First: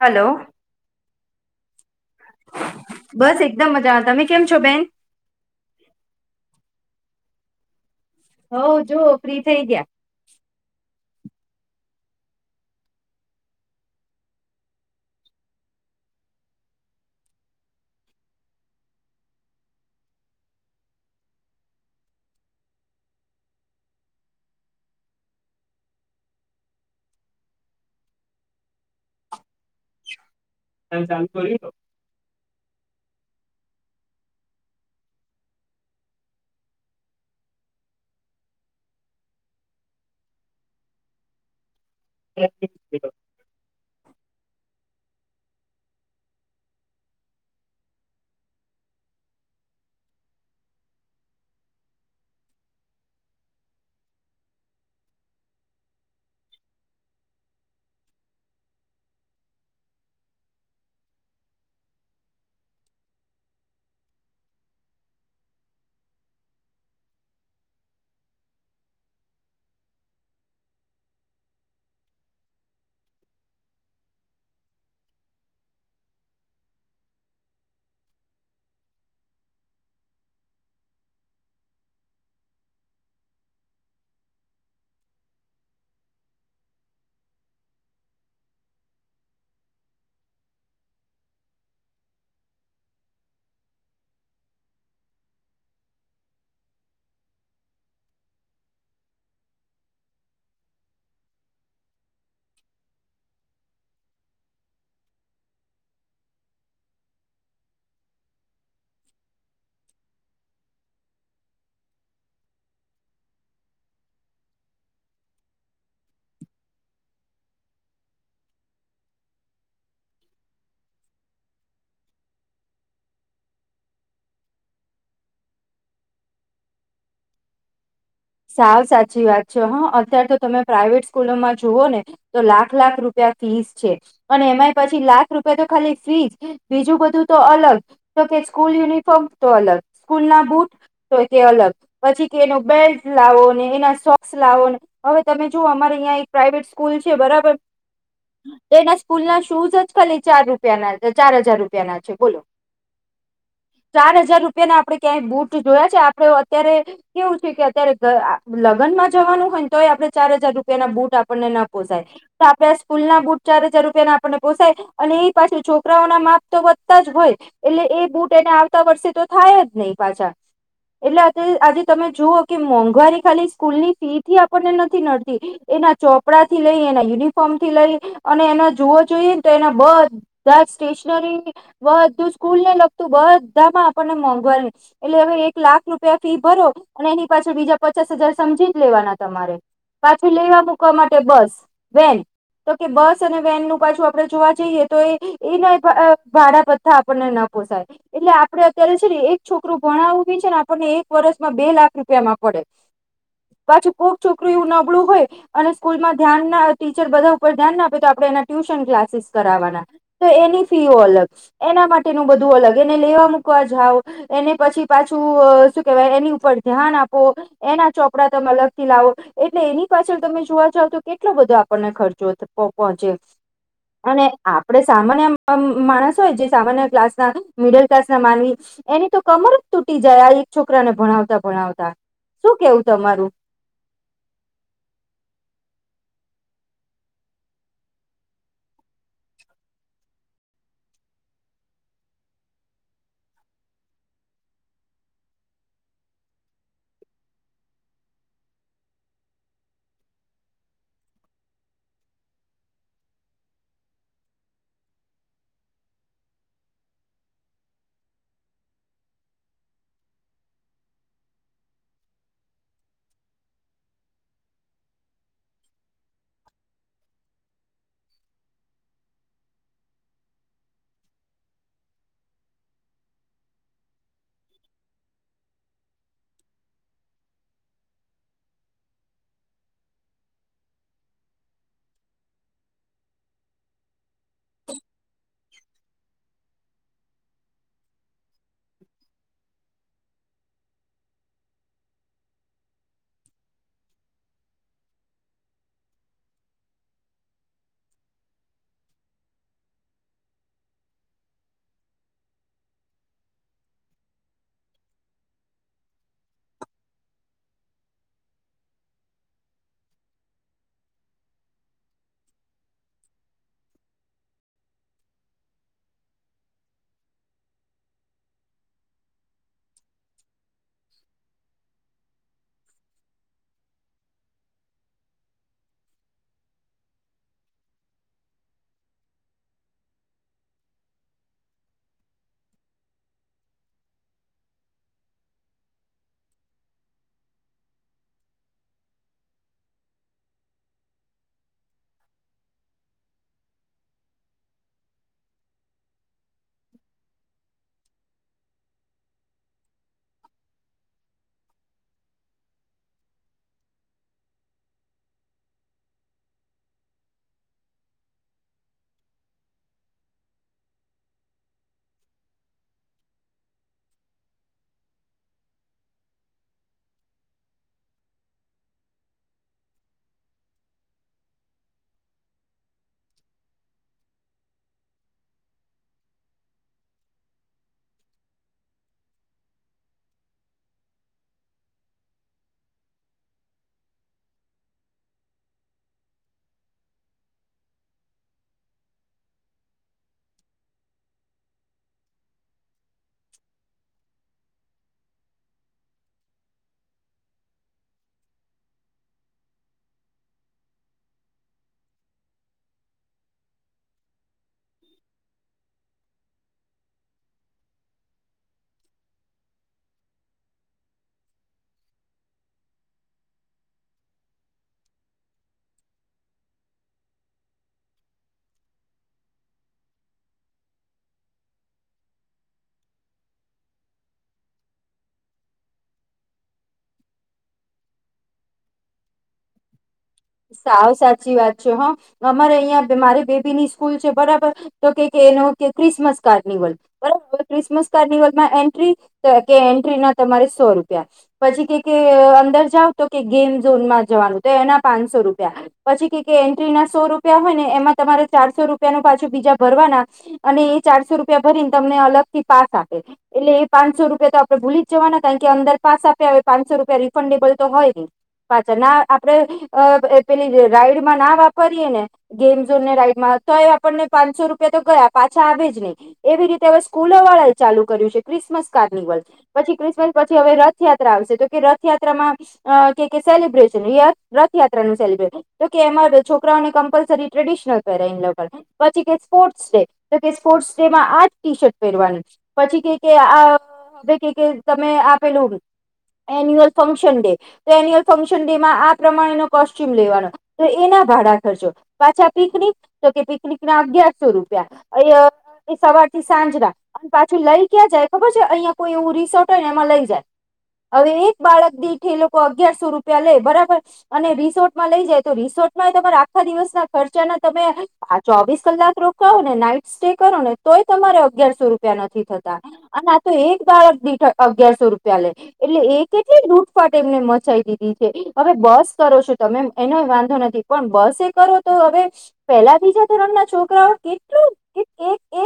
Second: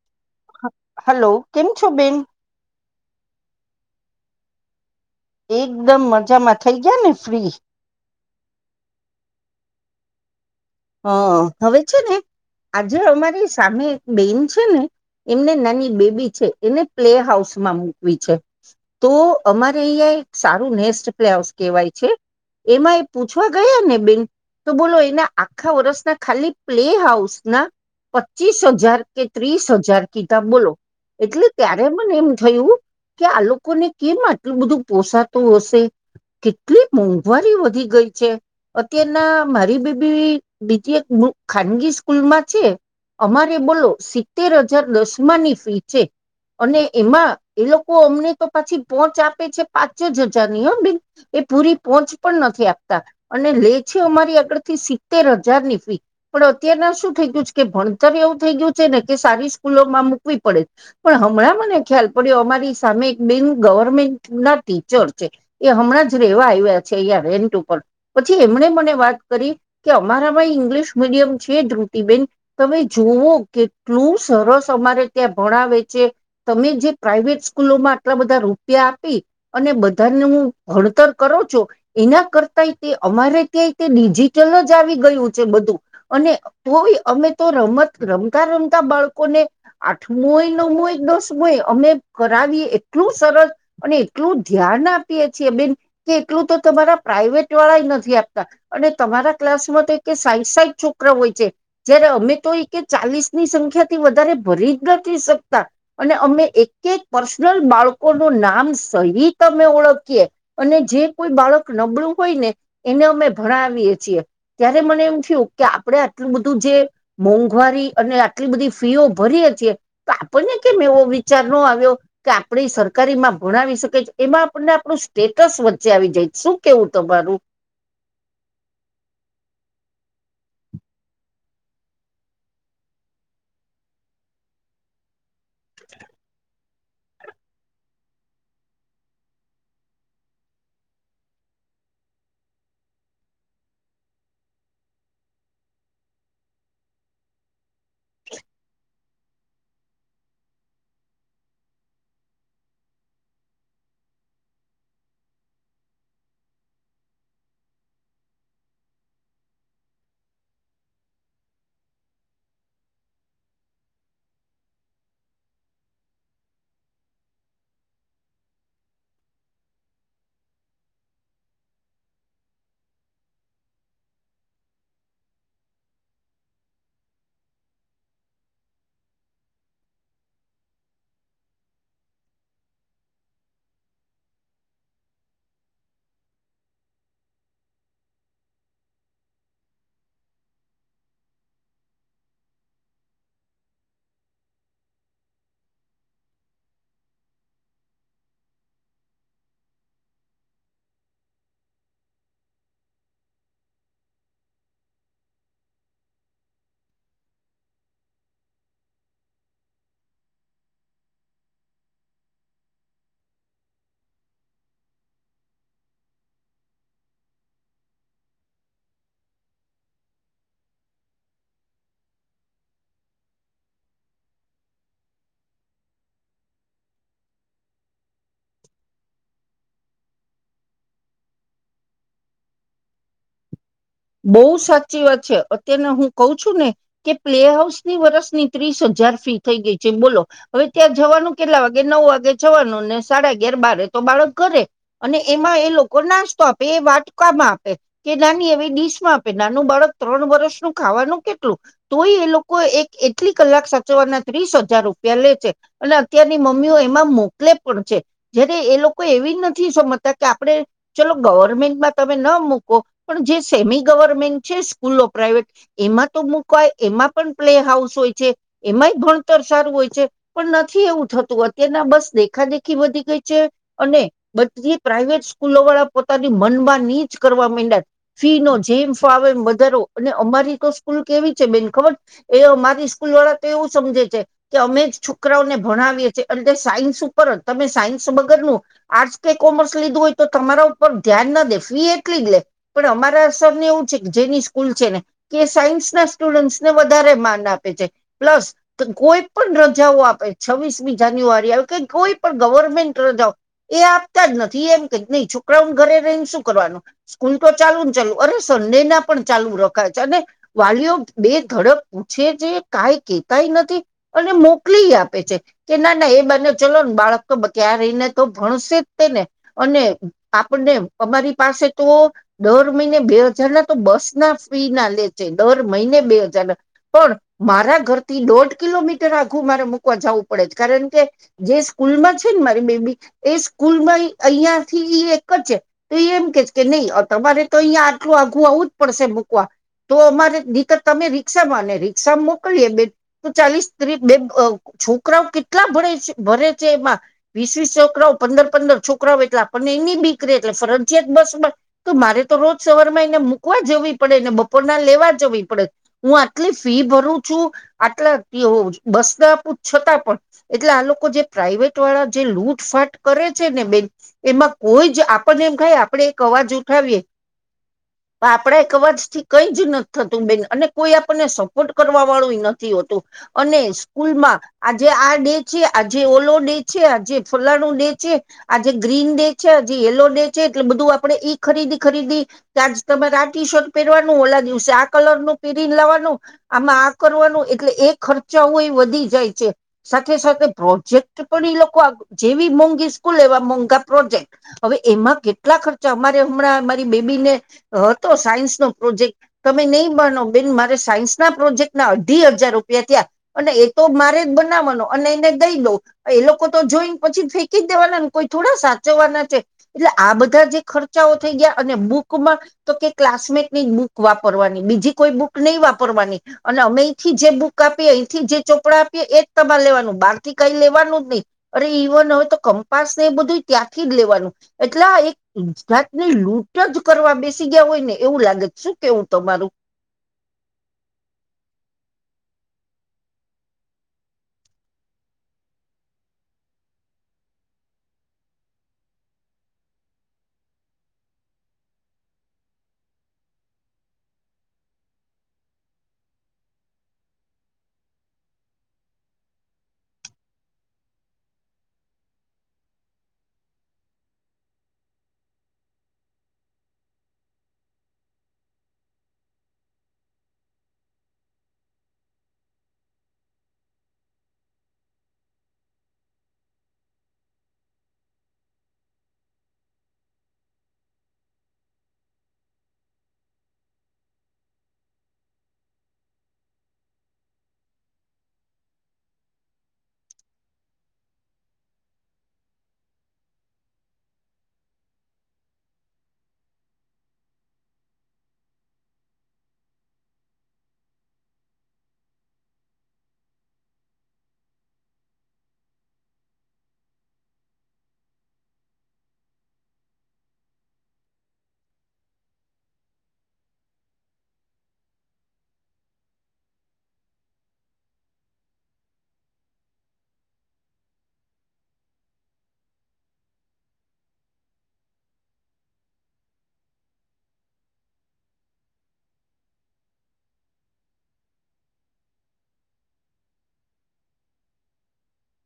Hello હ hello, કેમ છો બેન? બસ એકદમ મજામાં. તમે કેમ છો બેન? એકદમ મજામાં થઈ ગયા ને ફ્રી? હોઉ જો ફ્રી થઈ ગ્યા. હં હવે છે ને આજે અમારી સામે એક બેન છે ને એમને નાની બેબી છે, એને પ્લે હાઉસમાં મૂકવી છે. તો અમારે અઈયા એક સારું નેસ્ટ પ્લેઆઉસ કહેવાય છે. એમાં એ પૂછવા ગયા ને બેન તો બોલો એના આખા વરસના ખાલી પ્લે હાઉસના પચીસ હજાર કે ત્રીસ હજાર કી ધા બોલો એટલે ગયા ત્યારે મને એમ થયું કે આ લોકોને કેમ આટલું બધું પોસાતું અશે? કેટલી મોંઘવારી વધી ગઈ છે અત્યારના મારી બે બી બીજી એક [unintelligible] ખાનગી સ્કૂલમાં છે અમારે બોલો સિત્તેર હજાર દસમાંની ફી છે. અને એમાં એ લોકો અમને તો પછી પોંચ આપે છે પાંચ જ અજાર ની હં બેન પૂરી પોંહચ પણ નથી આપતા અને લે છે અમારી આગળ થી સિત્તેર હજારની ફી પણ અત્યારના શું થઈ ગયું છ કે ભણતર એવું થઈ ગયું છે ને કે સારી સ્કૂલોમાં મૂકવી પડે પણ હમણાં મને ખ્યાલ પડ્યો અમારી સામે એક બેન ગવર્મેન્ટના ટીચર છે એ હમણાં જ રેવા આય્વા છે અઈયા રેન્ટ ઉપર પછી એમણે મને વાત કરી કે અમારામાં ઇંગ્લિશ મીડિયમ છે ધ્રુતિબેન તમે જોવો કેટલુ સરસ અમારે ત્યાં ભણાવે છે તમે જે પ્રાાઈવેટ સ્કૂલોમાં આટલા બધા રૂપિયા આપી અને બધાનું ભણતર કરું છો એના કરતાય તે અમારે ત્યાંય તે ડિ જીટલ જ આવી ગયું છે બધું અને તોય અમે તો રમત રમતા રમતા બાળ કોને આઠમુંય, નવમુંય, દસમુંય અમે કરાવીએ એટલું સરસ અને એટલું ધ્યાન આપીએ છીએ બેન કે એટલું તો તમારા પ્રાઈવેટ વાળાય નથી આપતા. અને તમારા ક્લાસમાં તો એ કે સાઈઠ સાઠ છોકરા હોય છે જયારે અમે તો એ કે ચાલીસ ની સંખ્ ખ્યાથી વધારે ભરી જ નથી શકતા અને અમે એક એક પર્સનલ બાળકોનું નામ સહિત અમે ઓળખીએ અને જે કોઈ બાળક નબળું હોય ને એને અમે ભણાવીએ છીએ ત્યારે મને એમ થયું કે આપડે આટલું બધું જે મોંઘવારી અને આ ટલી બધી ફીઓ ભરીએ છીએ તો આપણને કેમ એવો વિચાર નો આવ્યો કે આપડી સરકારીમાં ભણાવી શકે છે એમાં આપણને આપડું સ્ટેટસ વચ્ચે આવી જાય શું કેવું તમારું? સાવ સાચી વાત છે હા અત્યારે તો તમે પ્રાઈવેટ સ્કૂલોમાં જુઓ ને તો લાખ લાખ રૂપિ યા ફીસ છે અને એમાં પછી લાખ રૂપિયા તો ખાલી ફીજ બીજું બધું તો અલગ તો કે સ્કૂલ યુનિફોર્મ તો અલગ સ્કૂલ ના બુટ તોએ તે અલગ પછી કે એનો બેલ્ટ હું લાવો ને એના સોક્સ લાવો ને હવે તમે જોુઓ અમારે અહીં એક પ્રાઇવેટ સ્કૂલ છે બરાબર એનાસ સ્કૂલ ના શૂઝ જ ખાલી ચાર રૂપના ચાર હજાર રૂપિયાના છે બોલો. ચાર હજાર રૂપિયા ના આપડે ક્યાંય બુટ જોયા છે આપડે અત્યારે કેવું છે કે અત્યારે ગ આ લગ્નમાં જવાનું હોય ને તો આપડે ચાર હજાર રૂપિયા ના બુટ આપણને ના પોસાય તો આપડે સ્કૂલ ના બૂટ ચાર હજાર રૂપિયા ના આપને પોસાય અને એ પાછે છોકરાઓ ના માપ તો વધતા જ હોય એટલે એ બુટ એને આવતા વર્ષે તો થાય જ નહી પાછા. એટલે આજે તમે જુઓ કે મો ઘવારી ખાલી સ્કૂલ ની ફી થી આપણને નથી નડતી એના ચોપડા થી લઈ એના યુનિફોર્મ થી લઈ અને એના જોવા જોઈએ ને તો એના બધા સ્ટેશનરી બધું સ્કૂલને લ તો બધામાં આપણને મોંઘવારીને એટલે હવે એક લાખ રૂપિયા ફી ભરો અને એની પાછળ બીજા પચાસ હજાર સમજી જ લેવાના તમારે પાછું લેવા મૂકવા માટે બસ વેન. તો કે બસ અને વેન નું પાછું આપડે જોવા જઈએ તો એ એ અહ ભાડા ભથ્થા આપણને ન પોસાય. એટલે આપડે અત્યારે છે ને એક છોકરું ભણાવું બી છે ને આપણને એક વર્ષમાં બે લાખ રૂપિયા મા પડે. પાછી કોક છોકરું એવું નબળું હોય અને સ્કૂલ માં ધ્યાન ના ટીચર બધા ઉપર ધ્યાન ના આપે તો આપડે એના ટ્યુશન ક્લાસીસ કરવાના તો એની ફી ઓ અલગ એના માટેનું બધું અલગ એને લેવા મૂકવા જાવ એને પછી પાછું અહ શું કેવાય એની ઉપર ધ્યાન આપ તો એના ચોપડા તમે અલગ થી લાવો એટલે એની પાછળ તમે જોવા જાવ તો કેટલો બધો આપણને ખર જોએ તો પો પહોંચે અને આપણે સામાન્ય મ માણસ હોય જે સામાન્ય ક્લાસ ના મિડલ ક્લાસના માનવી એની તો કમર જ તૂટી જાય આ એક છોકરાને ભણાવતા ભણાવતા શું કેવું તમારું? બઉ સાચી વાત છે અત્યારના હું કઉ છું ને કે પ્લે હાઉસની વરસની ત્રીસ અ જાર ફી થઈ ગઈ છે બોલો હવે ત્યાં જવાનું કેટલા વાગે નવ વાગે જવાનું ને સાડા અગયાર બારે તો બાળક ઘરે અને એમાં એ લોકો નાસ્તો આપે એ વાટકામાં આપે કે નાની એવી ડી સમાં આપે નાનું બાળક ત્રણ વરસનું ખાવાનું કેટલું? તોય એ લોકો એક એટલી કલાક સાચ ચવાના ત્રીસ હજાર રૂપિયા લે છે અને અત્યારની મમ્મીઓ એમાં મોકલે પણ છે, જ્યારે એ લો કો એવી જ નથી સમજતા કે આપણે ચલો ગવર્મેન્ટમાં તમે ન મૂકો પણ જે સેમી ગવર્મેન્ટ છે સ્કૂલો પ્રાાઈવેટ એમાં તો મૂકાય, એમાં પન પ્લે હાઉસ હોય છે. એમાંય ભણતર સારું હોય છે, પણ નથી એવું થતું અત્યારના બસ દેખા દેખી વધી ગઈ છે. અને બધી પ્રાાઈવેટ સ્કૂલોવાળા પોતાની મનમાની જ કરવા માંયડા- ફી નો જેમ ફાવે એમ વધારો અને અમારી તો સ્કૂલ કેવી છે બેન ખબર એ અમારી સ્કૂલ વાળા તો એવું સમજે છે કે અમે જ છોકરાઓને ભણાવીએ છે. અને તે સાયન્સ ઉપર જ તમે સાયન્સ વગરનું આર્ટસ કે કોમર્સ લીધું હોય તો તમારા ઉપર ધ્યાન ન દે, ફી એટલી જ લે. પણ અમારા સરને એવું છે જેની સ્કૂલ છે ને કે સાયન્સ ના સ્ટુડન્ટસને વધારે માન આપે છે પ્લસ કોઈ પણ રજાઓ આપે છવ્વીસમી જાન્યુઆરી આવે કે કોઈ પણ ગવર્ મેન્ટ રજાઓ એ આપતા જ નથી એ એમ કે છ નઈ છોકરાઓન ઘરે રઈન શું કરવાનું સ્કૂલ તો ચાલુ ન ચાલુ અરે સંડેના પણ ચાલુ રખાય છે અને વાલીઓ બે ધડક પૂછે તે કાંઈ કેતાય નથી અને મોકલીય આપે છે કે ના ના એ બાને ચલો ને બાળક [unintelligible] તો ભણશે જ તેને અને આપણને અમારી પાસે તો દર મહિને બે હજારના તો બસના ફી ના લે છે, દર મઈને બે હજાર ના પણ મારા ઘરથી દોઢ કિલોમીટર આઘું મારે મૂકવા જાવું પડે છ કારણ કે જે સ્કૂલમાં છે ન મારી બેબી એ સ્કૂલમાં અયાં થીઈ એક જ છે તો ઈ એમ કહે છે કે અહ તમારે તો અયાં આટલું આખું આવવું જ પડશે મૂકવા. તો અમારે દિકત તમે રિક્ષામાં અને રિક્ષામાં મોકલીએ બેન તો ચાલીશ ત્રી બેન અહ છોકરાઓ કેટલા ભણે છે ભરે છે એમાં વીસ વીસ છોકરાઓ પંદર પંદર છોકરાઓ એટલા આપણને એની બીક રહે એટલે ફરજીયાત બસ બ તો મારે તો રોજ સવાર માં એને મૂકવા જવી પડે ને બપોરના લેવા જવી પડે. હું આટલી ફી ભરૂ છું આટલા કેઓ બસ ના આપું છતાં પણ એટલે આ લોકો જે પ્રાઈવેટ વ જે લૂટફાટ કરે છે ને બેન એમાં કોઈ જ આપણને એમ ખાય આપડે એક અવાજ જુ ઠાવીએ આપણે એક અવાજ થી કઈ જ નથી થતું બેન અને કોઈ આપણને સપોર્ટ કરવા વાળું નથી હોતું અને સ્કૂલમાં આજે આ ડે છે આજે ઓલો ડે છે આજે ફલાણું ડે છે આજે ગ્રીન ડે છે આ જે યલો ડે છેએટલે બધું આપડે ઈ ખરીદી ખરીદી ત્યાંજ તમારે આ ટી શર્ટ પેરવાનું ઓલા દિવસે આ કલર નું પેરીને લાવાનું આમાં આ કરવાનું એટલે એ ખર્ચાઓ એ વધી જાય છે સાથે સાથે પ્રોજેક્ટ પણ જેવી મોંઘી સ્કૂલ એવા મોંઘા પ્રોજેક્ટ અવે એમાં કેટલા ખર્ચા અમા હમણાં મારી બેબીને હતો સાયન્સ નો પ્રોજેક્ટ તમે નહીં બનો બેન મારે સાયન્સ પ્રોજેક્ટ ના અઢી હજાર રૂપિયા તયા અને એ તો મારે જ બનાવાનો અને એને દઈ દ એ લોકો તો જોઈને પછી ફેંકી જ દેવાના ને કોઈ થોડા સાચવવાના છે. એટલે આ બધા જે ખર્ચ ચાઓ થઈ ગયા અને બુક માં તો કે ક્લાસમેટ ની બુક વાપરવાની બીજી કોઈ બુક નઈ વાપરવા અને અમેથી જે બુક આપીએ અયંથી જે ચોપડા આપીએ એ જ તમારે લેવાનું બારથી કઈ લેવાનું [unintelligible] અરે ઈવન અવે તો કંપાસ એ બધું ત્યાંથી જ લેવાનું એટલા એક જાતની લૂંટ જ કરવા બેસી ગયા હોય ને એવું લાગે શું કેવું તમારું સાવ સાચી વાત છે હા અમારે અહિયાં મારી બેબીની સ્કૂલ છે બરાબર તો કેઈ કે ક્રિસમસ [unintelligible] ક્રિસમસ કાર્નિવલમાં એન્ટ્રી તકે એન્ટ્રીના તમારે સો રૂપિયા પછી કે કે અંદર જાવ તો કે ગેમ ઝોનમાં જવાનું તો એના પાંચસો રૂપિયા પછી કે કે એન્ટ્રી ના સો રૂપિયા હોય ને એમાં તમારે ચારસો રૂપિયા નું પાછું બીજા ભરવા અને એ ચારસો રૂપિયા ભરીને તમને અલગ થી પાસ આપે એટલે એ પાંચસો રૂપિયા તો આપડે ભૂલી જવાના કારણ કે અંદર પાસ આપી આવે પાંનસો રૂપિયા રિફંડેબલ તો હોય ન પાછળ ના આપડે અ પેલી રાઈડમાં ના વાપરીએે ને ગેમ ઝોન ને રાઈડ માં તો આપણને પાંચસો રૂપિયા તો ગયા પાછા આવે જ નહી એવી રીતે હવે સ્કૂલ વાળા ચાલુ કર્યું છે ક્રિસમસ કાર્નિવલ પછી ક્રિસમસ પછી હવે રથયાત્રા આવશે તો કે રથયાત્રામાં અ કે સેલિબ્રેશન ય રથયાત્રા નું સેલિબ્રટન જો એમાં છોકરાઓને કમ્પલસરી ટ્રેડિશનલ પહેરા પછી કે સ્પોર્ટ્સ ડે તો કે સ્પોર્ટ્સ ડે માં આ જ ટી શર્ટ પહેરવાનું પછી કે કે આ કે કે તમે આપેલું એન્યુઅલ ફંક્શન ડે તો એન્યુઅલ ફંક્શન ડે માં આ પ્રમા કોસયુમ લેવાનો તો એના ભાડા ખર્ચો પાછા પિકનિક કે પનિક સો રૂપીયા સવાર થી સાંજ ના અને પાછું લઈ ક્યા જાય ખબર છે અહિયાં કોઈ રિસોર્ટ હોયને એમાં લઈ જાય હવે એક બાળક દીઠ એ લોકો અગિયારસો રૂપિયા લે બરાબર અને રિસોર્ટમાં લઈ જાય તો રિસોર્ટમાં તમારા આખા દિવસના ખર્ચાના તમે આ ચોવીસ કલાક લાક રોકાઓને નાટ સ્ટે કરો ને તોય તમારે અગિયારસો રૂપિયા નથી થતા અને આ તો એક દીઠ અગિયારસો રૂપિયા લે એટલે એ કેટલી લૂટફાટ એમને મચાય દીધી છે અવે બસ કરો છો તમે એનો વાંધો નથી પણ બસ એ કરો તો હવે પેલા બીજા ધોરણ ના છો છોકરાઓ કેટલુ એ એ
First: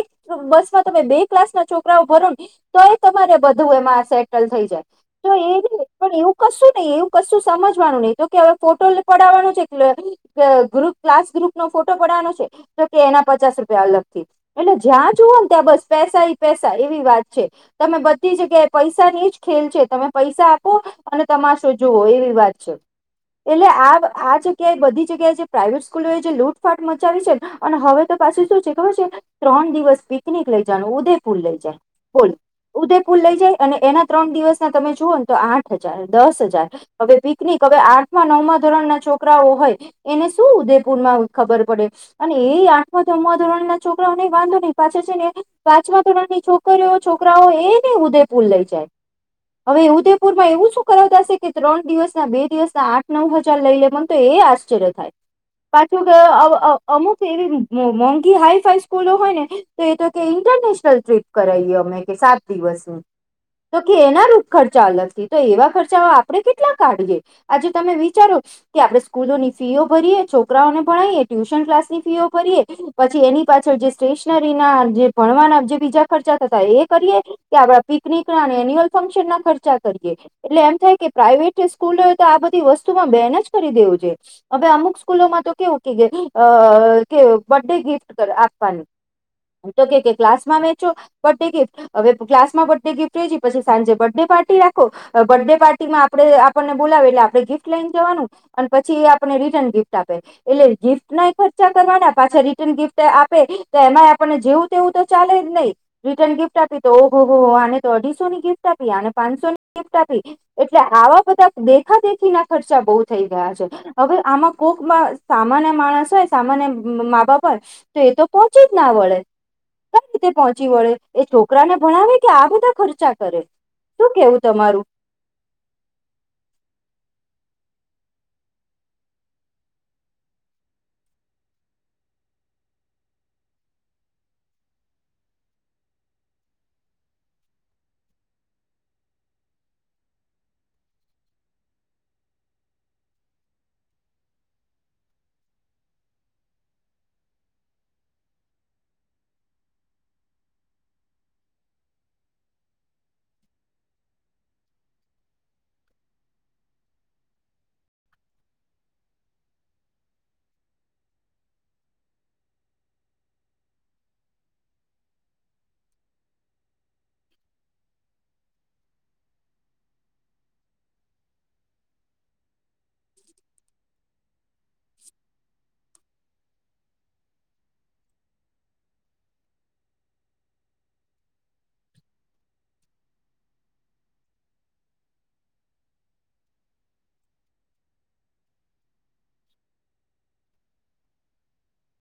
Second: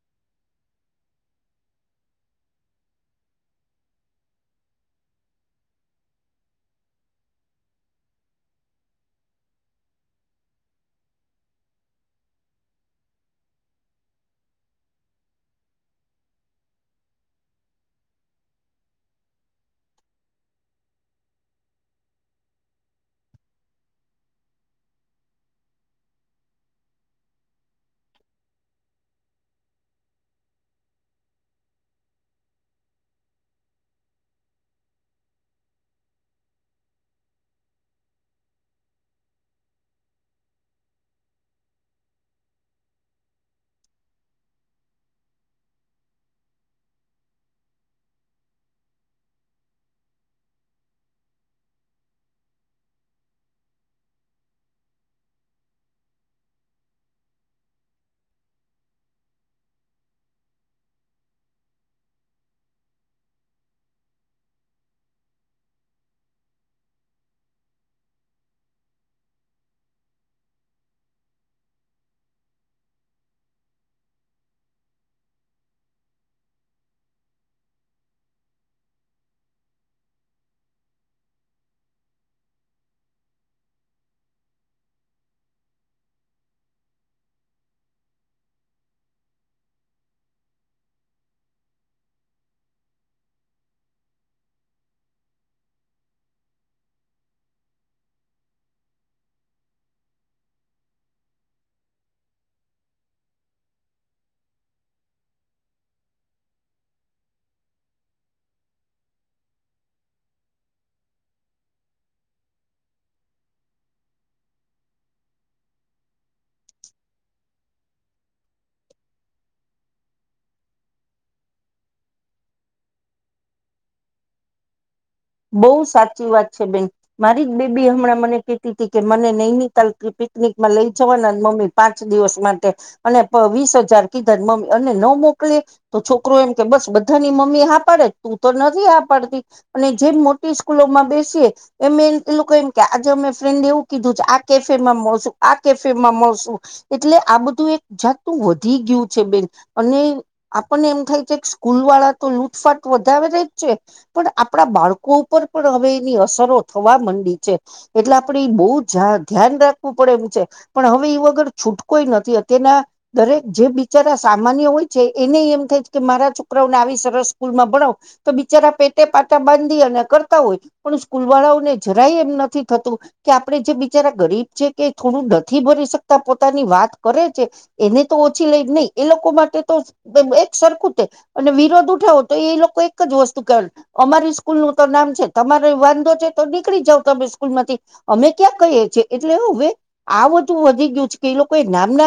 બસમાં તમે બે ક્લાસ ના છોકરાઓ ભરોને તો રે બધુ એમાં સેટલ થઈ જાય તો એ ન પણ એવું કશું નહી એવું કશું સમ [unintelligible] તો કે હવે ફોટો પડવાનો છે ગ ક્લાસ ગ્રુપ નો ફોટો પડવાનો છે. તો કે એના પચાસ રૂપિયા અલગ થી એટલે જ્યાં જુઓ ને ત્યાં બસ પૈસા પેસા એવી વાત છે. તમે બધી જગ્યાએ પૈસા ની જ ખેલ છે તમે પૈસા આપો અને તમાશો જુઓ એવી વાત છે. એટલે આ આ જગ્યાએ બધી જગ્યાએ જે પ્રાાઈવેટ સ્કૂલો એ જે લૂટફાટ મચાવી છે ને અને હવે તો છી શું છે ખબર છે ત્રણ દિવસ પિકનિક લઈ જનું ઉદયપુર લઈ જાય બોલ ઉદયપુર લઈ જાય અને એના ત્રણ દિવસના તમે જુઓ ને તો આઠ હજાર દસ હજાર હવે પિ કનીક અવે આઠમાં નવ ધોરણ ના છોકરાઓ હોય એને શું ઉદેપુરમાં ખબર પડે અને એ આઠમા ધોરણના છોકરાઓ ને વાંધો નહી પાછા છે ને પાંચમા ધોરણની છોકરીઓ છોકરાઓ એ ને ઉદયપુર લઈ જાય હવે ઉદયપુરમાં એવું શું કરાવતાશે કે ત્રણ દિવસ બે દિવસ આઠ નવ હજાર લઈ લે પણ તો એ આશ્ચર્ય થાય. પાછું કે અ અમુક એવી મોંઘી હાઈ ફાઈ સ્કૂલો હોય ને તો એ તો કેઇ. ઇન્ટરનેશનલ ટ્રીપ કરાવએ અમે કે સાત દિવસની તો કે એના ખર્ચા અલગથી તો એવા ખર્ચાઓ આપણે કેટલા કાઢએ આજે તમે વિચારો કે આપણે સ્કૂલોની ફીઓ ભરીએ છોકરાઓને ભણાએ ટ્યુશન ક્લા ની ફી ભરીએ પછી એની પાછળ જે સ્ટેશનરી ના જે ભણવાના જે બીજા ખર્ચા થતા એ. એ કરીએ કે આપડા પિકનિક ના એન્યુઅલ ફંક્શન ના ખર્ચા કરીએ એટલે એમ થાય કે પ્રાઈવેટ. સ્કૂલો તો આ બધી વસ્તુમાં બેન જ કરી દેવું છે હવે અમુક સ્કૂલોમાં તો કેવું ક અ અ કે બર્ડે ગિફ્ટ આપવાની. તો કે ક્લાસ માં વેચો બર્થ ડે ગિફ્ટ હવે ક્લાસમાં બર્ડે ગિફ્ટ વેચી પછી સાંજે બર્થ ડે. પાર્ટી રાખો બર્ડે પાર્ટી માં. આપણે આપણને બોલાવે એટલે આપણે ગિફ્ટ લઈને જવાનું અને પછી એ આપણને રિટર્ન ગિફ્ટ આપે એટલે ગિફ્ટ. એના ખર્ચા કરવાના પાછા રિટર્ન ગિફ્ટ આપે તો એમાં આપણને જેવું તેવું તો ચાલે જ નહીં રિટન ગિફ્ટ આપી તો ઓહો હો હો આ તો અઢીસોની ગિફ્ટ આપી અને પાંચસોની ગિફ્ટ આપી. એટલે આવા બધા દેખા દેખી ના ખર્ચા બહુ થઈ ગયા છે હવે આમાં કોકમાં સામાન. માણસ હોય સામાન્ય મા બાપ હોય તો એ તો પહોંચી જ ના વડે. કઈ રીતે પહોંચી વળે એ છોકરાને ભણાવે કે આ બધા ખર્ચા કરે. શું કેવું તમારું. બહુ સાચી વાત છે બેન મારી જ બેબી હમણાં મને કેતી તી કે મને નેનિતાલ પિક પિકનિક મા લ‌ઇ જવાના મમ્મી પાંચ દિવસ માટે અને પ વીસ હજાર કીધા મમ્મી અને ન મોક. તો છોકરો એમ કે બસ બધાની મમ્મી હા પડે તું તો નથી હા પાડતી અને. જેમ મોટી સ્કૂલોમાં બેસીએ એમે એ લોકો એમ કે આજે અમે ફ્રેન્ડ એવું કીધું છે આ કેફેમાં. મળસુ આ કેફેમાં મળશું એટલે આ બધું એક જાતતું વધી ગયું છે બેન અને. એમ આપણને એમ થાય છે સ્કૂલ વાળા તો લૂટફાટ વધારે ર જ છે પણ આપણા બાળકો. લોકો ઉપર પણ હવે એની અસરો થવા માંડી છે એટલે આપે એ બહું ધ્યાન રાખવું પડે હુ છે પણ હવે એ વગર છૂટકોઈ નથી અત્યારના દરેક જે બિચારા સામાન્ય હોય છે એને એમ થ કે મારા છોકરાઓને આવી સરસ સ્કૂલમાં ભણાવો તો બિચારા પેટે પાતા બંધ અને કરતા હોય પણ સ્કૂલ વાળાઓને જરાય એમ નથી થતું કે આપણે જે બિચારા ગરીબ છે કે થોડું નથી ભરી શકતા પોતાની વાત કરે છે એને તો ઓછી લઈ નહી એ લોકો માટે એક સરખું તે અને વિરોધ ઉઠાવો તો એ લોકો એક જ વસ્તુ કેવાય અમારી સ્કૂલ નું તો નામ છે તમારો વાંધો છે તો નીકળી જાવ તમે સ્કૂલ માંથી અમે ક્યાં કહીએ છીએ એટલે હવે આ બધું વધી ગયું છે કે એ લોકો નામના